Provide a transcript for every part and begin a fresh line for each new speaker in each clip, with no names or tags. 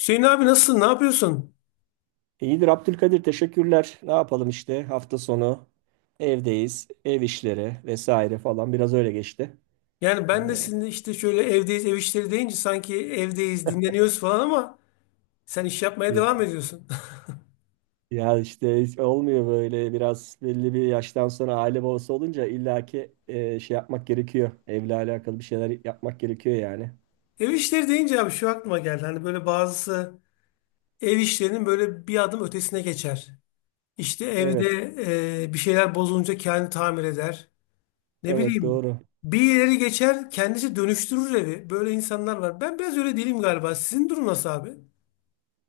Hüseyin abi nasılsın? Ne yapıyorsun?
İyidir Abdülkadir, teşekkürler. Ne yapalım işte, hafta sonu evdeyiz. Ev işleri vesaire falan, biraz öyle geçti.
Yani ben de
Ee,
sizinle işte şöyle evdeyiz, ev işleri deyince sanki evdeyiz, dinleniyoruz falan ama sen iş yapmaya
ya,
devam ediyorsun.
ya işte, hiç olmuyor böyle. Biraz belli bir yaştan sonra aile babası olunca illaki şey yapmak gerekiyor. Evle alakalı bir şeyler yapmak gerekiyor yani.
Ev işleri deyince abi şu aklıma geldi. Hani böyle bazısı ev işlerinin böyle bir adım ötesine geçer. İşte evde
Evet,
bir şeyler bozulunca kendi tamir eder. Ne
evet,
bileyim
doğru.
bir ileri geçer kendisi dönüştürür evi. Böyle insanlar var. Ben biraz öyle değilim galiba. Sizin durum nasıl abi?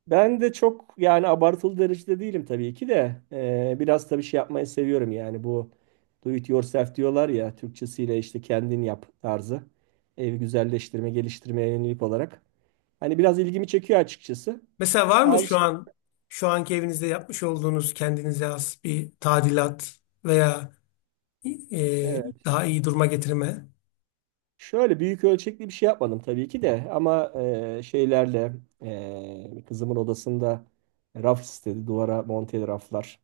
Ben de çok, yani abartılı derecede değilim tabii ki de. Biraz tabii şey yapmayı seviyorum yani. Bu do it yourself diyorlar ya, Türkçesiyle işte kendin yap tarzı, evi güzelleştirme geliştirmeye yönelik olarak hani biraz ilgimi çekiyor açıkçası.
Mesela var mı
Bazı
şu
şey,
an şu anki evinizde yapmış olduğunuz kendinize has bir tadilat veya
evet.
daha iyi duruma getirme?
Şöyle büyük ölçekli bir şey yapmadım tabii ki de, ama şeylerle, kızımın odasında raf istedi, duvara monteli raflar.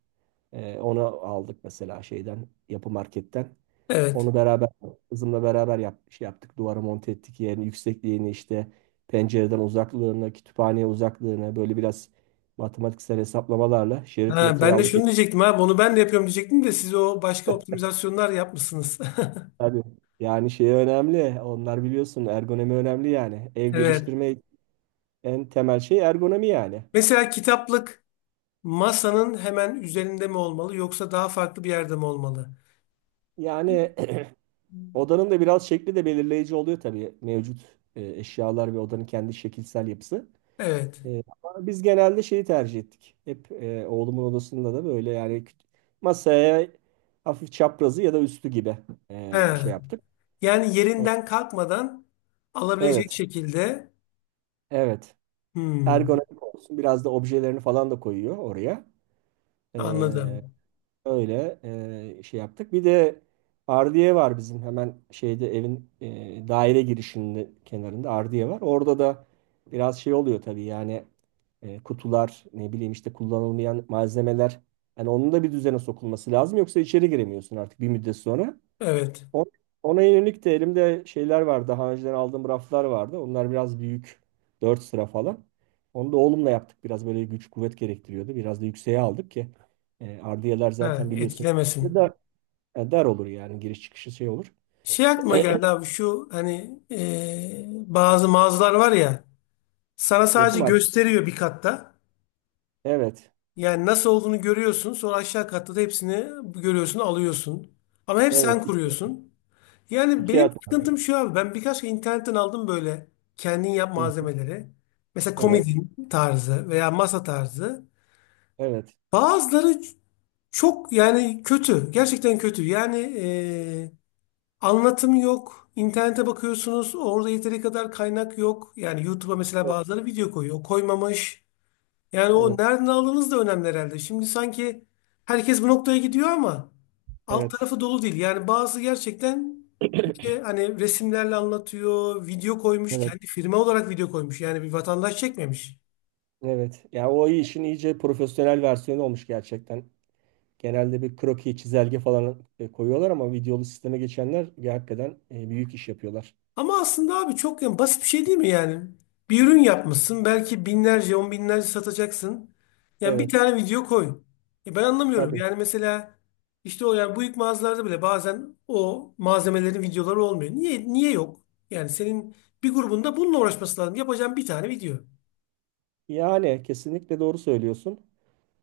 Onu aldık mesela şeyden, yapı marketten.
Evet.
Onu beraber, kızımla beraber şey yaptık. Duvara monte ettik, yerini, yüksekliğini, işte pencereden uzaklığını, kütüphaneye uzaklığını böyle biraz matematiksel hesaplamalarla, şerit
Ha,
metreyi
ben de
aldık
şunu
ettik.
diyecektim ha bunu ben de yapıyorum diyecektim de siz o başka optimizasyonlar yapmışsınız.
Tabii. Yani şey önemli. Onlar, biliyorsun, ergonomi önemli yani. Ev
Evet.
geliştirme en temel şey ergonomi yani.
Mesela kitaplık masanın hemen üzerinde mi olmalı yoksa daha farklı bir yerde mi olmalı?
Yani odanın da biraz şekli de belirleyici oluyor tabii, mevcut eşyalar ve odanın kendi şekilsel yapısı.
Evet.
Ama biz genelde şeyi tercih ettik. Hep, oğlumun odasında da böyle yani, masaya hafif çaprazı ya da üstü gibi
He.
şey yaptık.
Yani
O-
yerinden kalkmadan alabilecek
Evet,
şekilde.
evet.
Hmm,
Ergonomik olsun, biraz da objelerini falan da koyuyor oraya. Ee,
anladım.
Öyle şey yaptık. Bir de ardiye var bizim hemen şeyde, evin, daire girişinin kenarında ardiye var. Orada da biraz şey oluyor tabii yani, kutular, ne bileyim işte, kullanılmayan malzemeler. Yani onun da bir düzene sokulması lazım, yoksa içeri giremiyorsun artık bir müddet sonra.
Evet.
O- Ona yönelik de elimde şeyler var. Daha önceden aldığım raflar vardı. Onlar biraz büyük, 4 sıra falan. Onu da oğlumla yaptık. Biraz böyle güç kuvvet gerektiriyordu. Biraz da yükseğe aldık ki ardiyeler
Ha,
zaten biliyorsun
etkilemesin.
dar, dar olur yani, giriş çıkışı şey olur.
Şey aklıma geldi abi şu hani bazı mağazalar var ya sana sadece
Yapım arkası.
gösteriyor bir katta.
Evet.
Yani nasıl olduğunu görüyorsun sonra aşağı katta da hepsini görüyorsun alıyorsun. Ama hep sen
Evet. İki,
kuruyorsun. Yani
iki
benim
at.
sıkıntım şu abi ben birkaç kere internetten aldım böyle kendin yap
Hı hı.
malzemeleri. Mesela
Evet.
komodin tarzı veya masa tarzı.
Evet.
Bazıları çok yani kötü gerçekten kötü yani e, Anlatım yok. İnternete bakıyorsunuz. Orada yeteri kadar kaynak yok. Yani YouTube'a mesela bazıları video koyuyor. Koymamış. Yani o
Evet.
nereden aldığınız da önemli herhalde. Şimdi sanki herkes bu noktaya gidiyor ama alt
Evet.
tarafı dolu değil. Yani bazı gerçekten işte hani resimlerle anlatıyor. Video koymuş.
Evet.
Kendi firma olarak video koymuş. Yani bir vatandaş çekmemiş.
Evet. Ya, o işin iyice profesyonel versiyonu olmuş gerçekten. Genelde bir kroki, çizelge falan koyuyorlar, ama videolu sisteme geçenler hakikaten büyük iş yapıyorlar.
Ama aslında abi çok yani basit bir şey değil mi yani? Bir ürün yapmışsın belki binlerce on binlerce satacaksın. Yani bir
Evet,
tane video koy. Ben anlamıyorum.
tabii.
Yani mesela işte o yani büyük mağazalarda bile bazen o malzemelerin videoları olmuyor. Niye yok? Yani senin bir grubunda bununla uğraşması lazım. Yapacağın bir tane video.
Yani kesinlikle doğru söylüyorsun.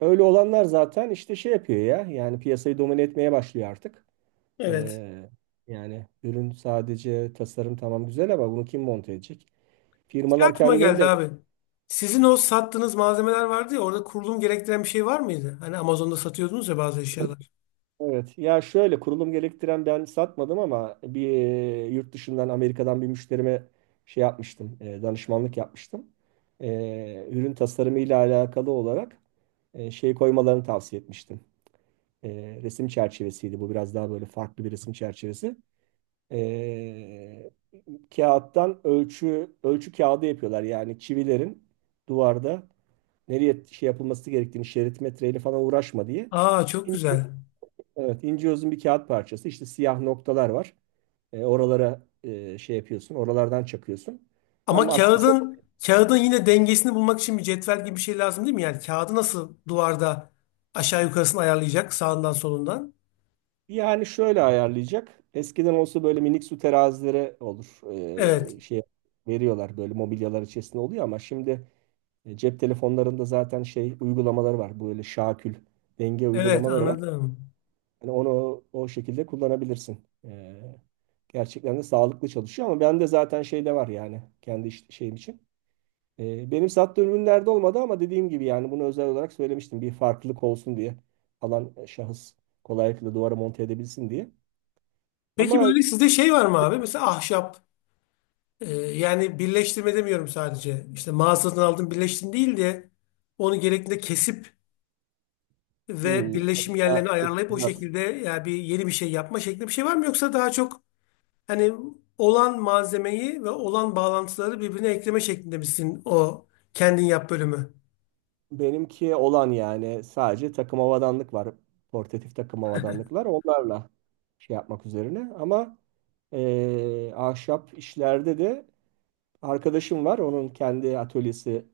Öyle olanlar zaten işte şey yapıyor ya. Yani piyasayı domine etmeye başlıyor artık.
Evet.
Ee, Yani ürün, sadece tasarım tamam güzel, ama bunu kim monte edecek?
Şey
Firmalar
aklıma
kendileri de.
geldi abi. Sizin o sattığınız malzemeler vardı ya orada kurulum gerektiren bir şey var mıydı? Hani Amazon'da satıyordunuz ya bazı eşyalar.
Evet. Ya şöyle, kurulum gerektiren ben satmadım, ama bir yurt dışından, Amerika'dan bir müşterime şey yapmıştım. Danışmanlık yapmıştım. E, Ürün tasarımı ile alakalı olarak şey koymalarını tavsiye etmiştim. E, Resim çerçevesiydi. Bu biraz daha böyle farklı bir resim çerçevesi. E, Kağıttan ölçü kağıdı yapıyorlar. Yani çivilerin duvarda nereye şey yapılması gerektiğini, şerit metreyle falan uğraşma diye.
Aa çok güzel.
Evet, ince uzun bir kağıt parçası. İşte siyah noktalar var. Oralara şey yapıyorsun, oralardan çakıyorsun.
Ama
Tam askısı.
kağıdın yine dengesini bulmak için bir cetvel gibi bir şey lazım değil mi? Yani kağıdı nasıl duvarda aşağı yukarısını ayarlayacak sağından solundan?
Yani şöyle ayarlayacak. Eskiden olsa böyle minik su terazileri olur.
Evet.
Şey veriyorlar, böyle mobilyalar içerisinde oluyor, ama şimdi cep telefonlarında zaten şey uygulamaları var. Böyle şakül, denge
Evet
uygulamaları var.
anladım.
Hani onu o şekilde kullanabilirsin. E, Gerçekten de sağlıklı çalışıyor, ama ben de zaten şeyde var yani, kendi şeyim için. Benim sattığım ürünlerde olmadı, ama dediğim gibi yani bunu özel olarak söylemiştim. Bir farklılık olsun diye, alan şahıs kolaylıkla duvara monte edebilsin diye.
Peki
Ama
böyle sizde şey var mı abi? Mesela ahşap yani birleştirme demiyorum sadece. İşte mağazadan aldım birleştim değil de onu gerektiğinde kesip ve
hmm,
birleşim
ya,
yerlerini ayarlayıp o
teçhizat.
şekilde yani bir yeni bir şey yapma şeklinde bir şey var mı? Yoksa daha çok hani olan malzemeyi ve olan bağlantıları birbirine ekleme şeklinde misin o kendin yap bölümü?
Benimki olan, yani sadece takım havadanlık var. Portatif takım havadanlıklar, onlarla şey yapmak üzerine. Ama ahşap işlerde de arkadaşım var. Onun kendi atölyesi,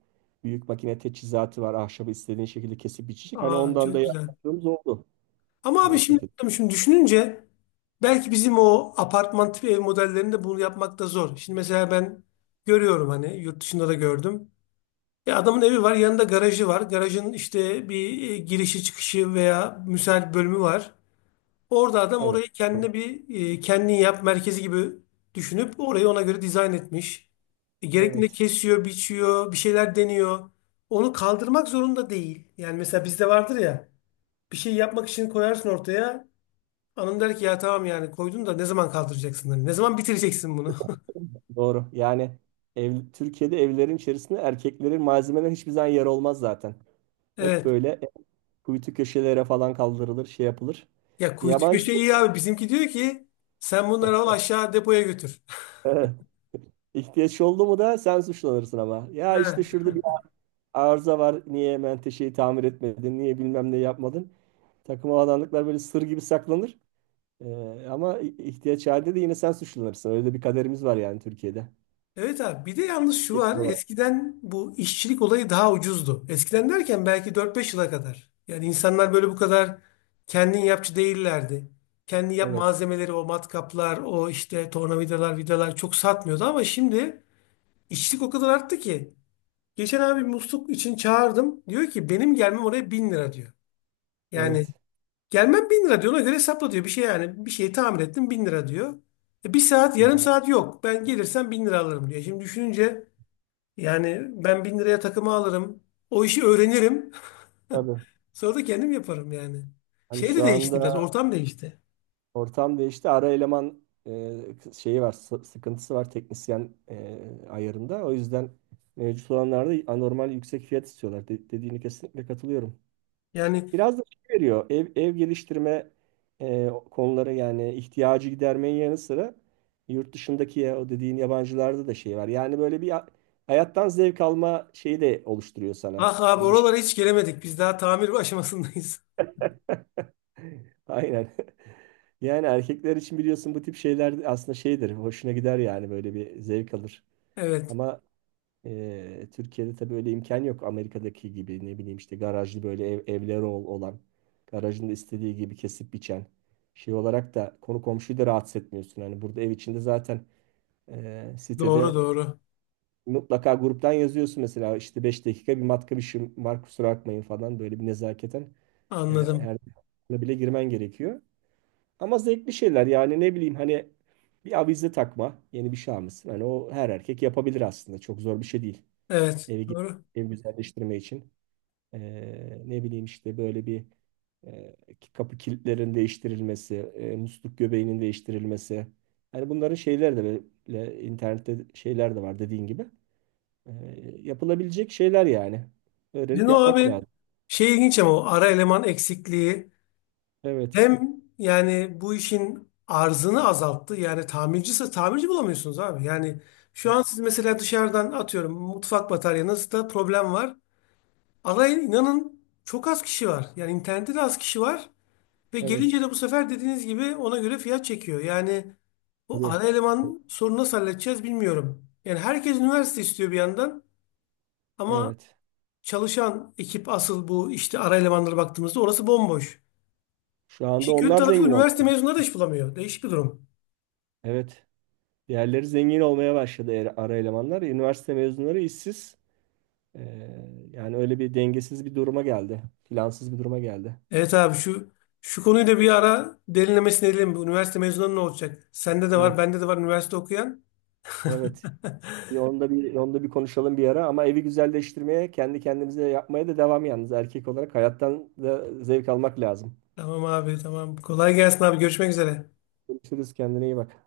büyük makine teçhizatı var. Ahşabı istediğin şekilde kesip biçecek. Hani
Aa
ondan da
çok güzel.
yardımcımız oldu.
Ama abi
O
şimdi,
şekilde.
şimdi düşününce belki bizim o apartman tipi ev modellerinde bunu yapmak da zor. Şimdi mesela ben görüyorum hani yurt dışında da gördüm. Adamın evi var yanında garajı var. Garajın işte bir girişi çıkışı veya müsait bölümü var. Orada adam
Evet.
orayı kendine bir kendin yap merkezi gibi düşünüp orayı ona göre dizayn etmiş. Gerektiğinde
Evet.
kesiyor, biçiyor, bir şeyler deniyor. Onu kaldırmak zorunda değil. Yani mesela bizde vardır ya bir şey yapmak için koyarsın ortaya. Hanım der ki ya tamam yani koydun da ne zaman kaldıracaksın? Hani ne zaman bitireceksin bunu?
Doğru. Yani ev, Türkiye'de evlerin içerisinde erkeklerin malzemeler hiçbir zaman yer olmaz zaten. Hep
Evet.
böyle kuytu köşelere falan kaldırılır, şey yapılır.
Ya kuytu
Yabancı
köşe iyi abi. Bizimki diyor ki sen bunları al aşağı depoya götür.
Evet. ihtiyaç oldu mu da sen suçlanırsın ama. Ya işte şurada bir
He.
arıza var, niye menteşeyi tamir etmedin, niye bilmem ne yapmadın? Takım alanlıklar böyle sır gibi saklanır. Ama ihtiyaç halinde de yine sen suçlanırsın. Öyle de bir kaderimiz var yani Türkiye'de.
Evet abi bir de yalnız şu
Erkekler
var
olarak.
eskiden bu işçilik olayı daha ucuzdu. Eskiden derken belki 4-5 yıla kadar. Yani insanlar böyle bu kadar kendin yapçı değillerdi. Kendi yap
Evet.
malzemeleri o matkaplar o işte tornavidalar vidalar çok satmıyordu ama şimdi işçilik o kadar arttı ki. Geçen abi musluk için çağırdım diyor ki benim gelmem oraya 1.000 lira diyor. Yani
Evet.
gelmem 1.000 lira diyor ona göre hesapla diyor bir şey yani bir şeyi tamir ettim 1.000 lira diyor. Bir saat yarım
Ya,
saat yok ben gelirsem 1.000 lira alırım diyor. Şimdi düşününce yani ben 1.000 liraya takımı alırım. O işi öğrenirim.
tabii.
Sonra da kendim yaparım yani.
Hani
Şey de
şu
değişti biraz.
anda
Ortam değişti.
ortam değişti. Ara eleman şeyi var, sıkıntısı var, teknisyen ayarında. O yüzden mevcut olanlarda anormal yüksek fiyat istiyorlar. Dediğine kesinlikle katılıyorum.
Yani
Biraz da şey veriyor. Ev, ev geliştirme konuları, yani ihtiyacı gidermenin yanı sıra yurt dışındaki, ya, o dediğin yabancılarda da şey var. Yani böyle bir hayattan zevk alma şeyi de oluşturuyor sana.
ah abi
Hani bir şey.
oralara hiç gelemedik. Biz daha tamir aşamasındayız.
Aynen. Yani erkekler için, biliyorsun, bu tip şeyler aslında şeydir, hoşuna gider yani, böyle bir zevk alır.
Evet.
Ama Türkiye'de tabii öyle imkan yok. Amerika'daki gibi, ne bileyim işte, garajlı böyle evleri olan, garajında istediği gibi kesip biçen, şey olarak da konu komşuyu da rahatsız etmiyorsun. Hani burada ev içinde zaten,
Doğru
sitede
doğru.
mutlaka gruptan yazıyorsun mesela, işte 5 dakika bir matka, bir şey var, kusura bakmayın falan, böyle bir nezaketen e,
Anladım.
her bile girmen gerekiyor. Ama zevkli şeyler yani, ne bileyim hani, bir avize takma, yeni bir şey almışsın. Hani o her erkek yapabilir, aslında çok zor bir şey değil.
Evet.
Evi, gü-
Doğru.
Evi güzelleştirme için. Ee, Ne bileyim işte, böyle bir e, kapı kilitlerin değiştirilmesi, musluk göbeğinin değiştirilmesi. Hani bunların şeyler de, böyle internette şeyler de var, dediğin gibi. Ee, Yapılabilecek şeyler yani.
Bizim
Öğrenip
o
yapmak
abi
lazım.
şey ilginç ama o ara eleman eksikliği
Evet.
hem yani bu işin arzını azalttı. Yani tamircisi tamirci bulamıyorsunuz abi. Yani şu an
Evet.
siz mesela dışarıdan atıyorum mutfak bataryanızda problem var. Alay inanın çok az kişi var. Yani internette de az kişi var. Ve gelince
Evet.
de bu sefer dediğiniz gibi ona göre fiyat çekiyor. Yani bu
Tabii.
ana eleman sorunu nasıl halledeceğiz bilmiyorum. Yani herkes üniversite istiyor bir yandan. Ama
Evet.
çalışan ekip asıl bu işte ara elemanlara baktığımızda orası bomboş.
Şu anda
İşin kötü
onlar
tarafı
zengin oldu.
üniversite mezunları da iş bulamıyor. Değişik bir durum.
Evet. Diğerleri zengin olmaya başladı, ara elemanlar. Üniversite mezunları işsiz. Yani öyle bir dengesiz bir duruma geldi. Plansız bir duruma geldi.
Evet abi şu konuyu da bir ara derinlemesine edelim. Bu üniversite mezunları ne olacak? Sende de var,
Evet.
bende de var üniversite okuyan.
Evet. Bir onda bir Onda bir konuşalım bir ara, ama evi güzelleştirmeye, kendi kendimize yapmaya da devam. Yalnız erkek olarak hayattan da zevk almak lazım.
Tamam abi tamam. Kolay gelsin abi. Görüşmek üzere.
Görüşürüz, kendine iyi bak.